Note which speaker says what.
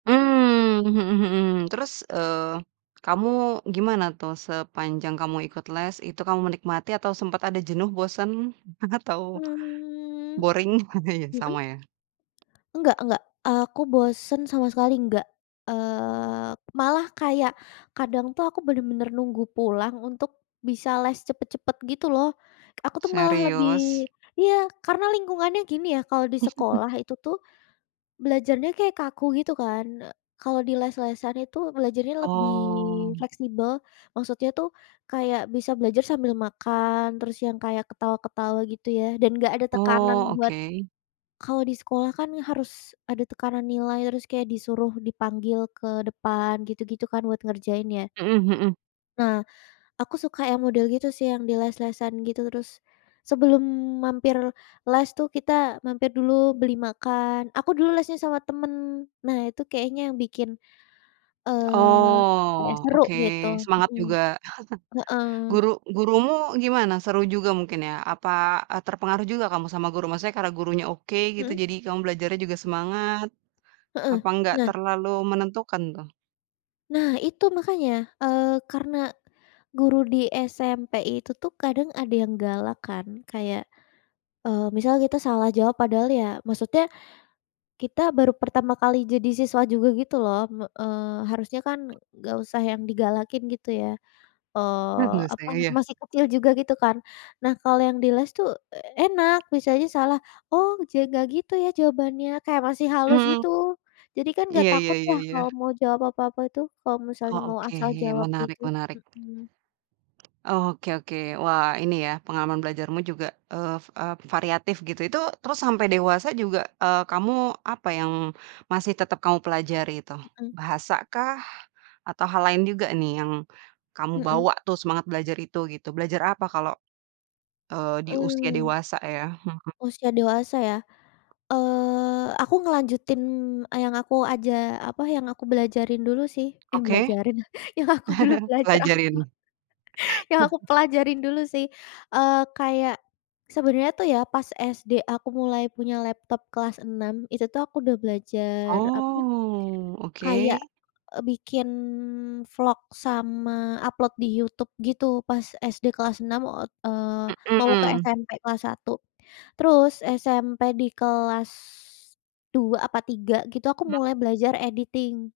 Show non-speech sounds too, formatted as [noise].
Speaker 1: Mmm, mhm mhm. Terus, eee, kamu gimana tuh, sepanjang kamu ikut les, itu kamu menikmati atau sempet ada jenuh, bosen? Atau,
Speaker 2: Mmm.
Speaker 1: boring? [chuckles]
Speaker 2: Mhm.
Speaker 1: sama ya?
Speaker 2: Enggak enggak. Aku bosen sama sekali enggak. Eee, malah kayak kadang tuh aku bener-bener nunggu pulang untuk bisa les cepet-cepet, gitu loh. Aku tuh malah
Speaker 1: Serius?
Speaker 2: lebih iya, karena lingkungannya gini ya, kalau di
Speaker 1: [chuckles]
Speaker 2: sekolah itu tuh, belajarnya kayak kaku gitu kan, e kalau di les-lesan itu belajarnya lebih
Speaker 1: Oh.
Speaker 2: fleksibel. Maksudnya tuh, kayak bisa belajar sambil makan, terus yang kayak ketawa-ketawa gitu ya, dan enggak ada tekanan
Speaker 1: Oh,
Speaker 2: buat
Speaker 1: oke.
Speaker 2: kalau di sekolah kan harus ada tekanan nilai, terus kayak disuruh dipanggil ke depan, gitu-gitu kan, buat ngerjain ya.
Speaker 1: Mhm mhm.
Speaker 2: Nah, aku suka yang model gitu sih yang di les-lesan, gitu. Terus sebelum mampir les tuh, kita mampir dulu beli makan, aku dulu lesnya sama temen. Nah, itu kayaknya yang bikin, eee, kayak
Speaker 1: Oh,
Speaker 2: seru,
Speaker 1: oke.
Speaker 2: gitu.
Speaker 1: Semangat
Speaker 2: Mhm.
Speaker 1: juga.
Speaker 2: Heeh.
Speaker 1: [chuckles] Guru gurumu gimana? Seru juga mungkin ya? Apa, eee, terpengaruh juga kamu sama guru? Maksudnya karena gurunya oke gitu,
Speaker 2: Mhm.
Speaker 1: jadi kamu belajarnya juga semangat?
Speaker 2: Heeh,
Speaker 1: Apa enggak
Speaker 2: nah
Speaker 1: terlalu menentukan tuh?
Speaker 2: nah, itu makanya. Eee, karena guru di SMP itu tuh kadang ada yang galak kan, kayak, eee, misal kita salah jawab padahal ya maksudnya, kita baru pertama kali jadi siswa juga gitu loh, me eee, harusnya kan enggak usah yang digalakin, gitu ya.
Speaker 1: [chuckles]
Speaker 2: Eee,
Speaker 1: enggak usah,
Speaker 2: apa
Speaker 1: ya
Speaker 2: nama
Speaker 1: ya?
Speaker 2: masih kecil juga gitu kan. Nah, kalau yang di les tuh e enak, misalnya salah, "Oh, ja enggak gitu ya jawabannya," kayak masih halus,
Speaker 1: Hmm.
Speaker 2: gitu. Jadi kan enggak
Speaker 1: Iya iya
Speaker 2: takut
Speaker 1: iya
Speaker 2: lah kalau
Speaker 1: iya.
Speaker 2: mau jawab apa-apa itu, kalau misalnya
Speaker 1: Oh
Speaker 2: mau
Speaker 1: oke.
Speaker 2: asal
Speaker 1: Iya, ya,
Speaker 2: jawab
Speaker 1: menarik
Speaker 2: itu.
Speaker 1: menarik.
Speaker 2: Mhm.
Speaker 1: Oh, oke oke. Wah, ini ya, pengalaman belajarmu juga, eee eee, variatif, gitu. Itu terus sampai dewasa juga, eee, kamu apa yang masih tetep kamu pelajari itu?
Speaker 2: Mhm.
Speaker 1: Bahasa kah? Atau hal lain juga nih yang kamu
Speaker 2: Mhm.
Speaker 1: bawa tuh semangat belajar itu gitu? Belajar apa kalau, eee, di usia
Speaker 2: Mmm.
Speaker 1: dewasa ya? Hmm.
Speaker 2: Usia dewasa ya? Eee, aku ngelanjutin yang aku aja apa, yang aku belajarin dulu sih. Eh
Speaker 1: Oke.
Speaker 2: belajarin, yang aku dulu
Speaker 1: [chuckles]
Speaker 2: belajar apa,
Speaker 1: Pelajarin.
Speaker 2: [chuckles] yang aku
Speaker 1: [chuckles]
Speaker 2: pelajarin dulu sih. Eee, kayak, sebenarnya tuh ya pas SD aku mulai punya laptop kelas enam, itu tuh aku udah belajar apa,
Speaker 1: Oh,
Speaker 2: kayak,
Speaker 1: oke.
Speaker 2: eee, bikin vlog sama upload di YouTube gitu, pas SD kelas enam ot eee, mau ke
Speaker 1: Mhm.
Speaker 2: SMP kelas satu. Terus, SMP di kelas, dua apa tiga gitu, aku
Speaker 1: Hmm.
Speaker 2: mulai belajar editing.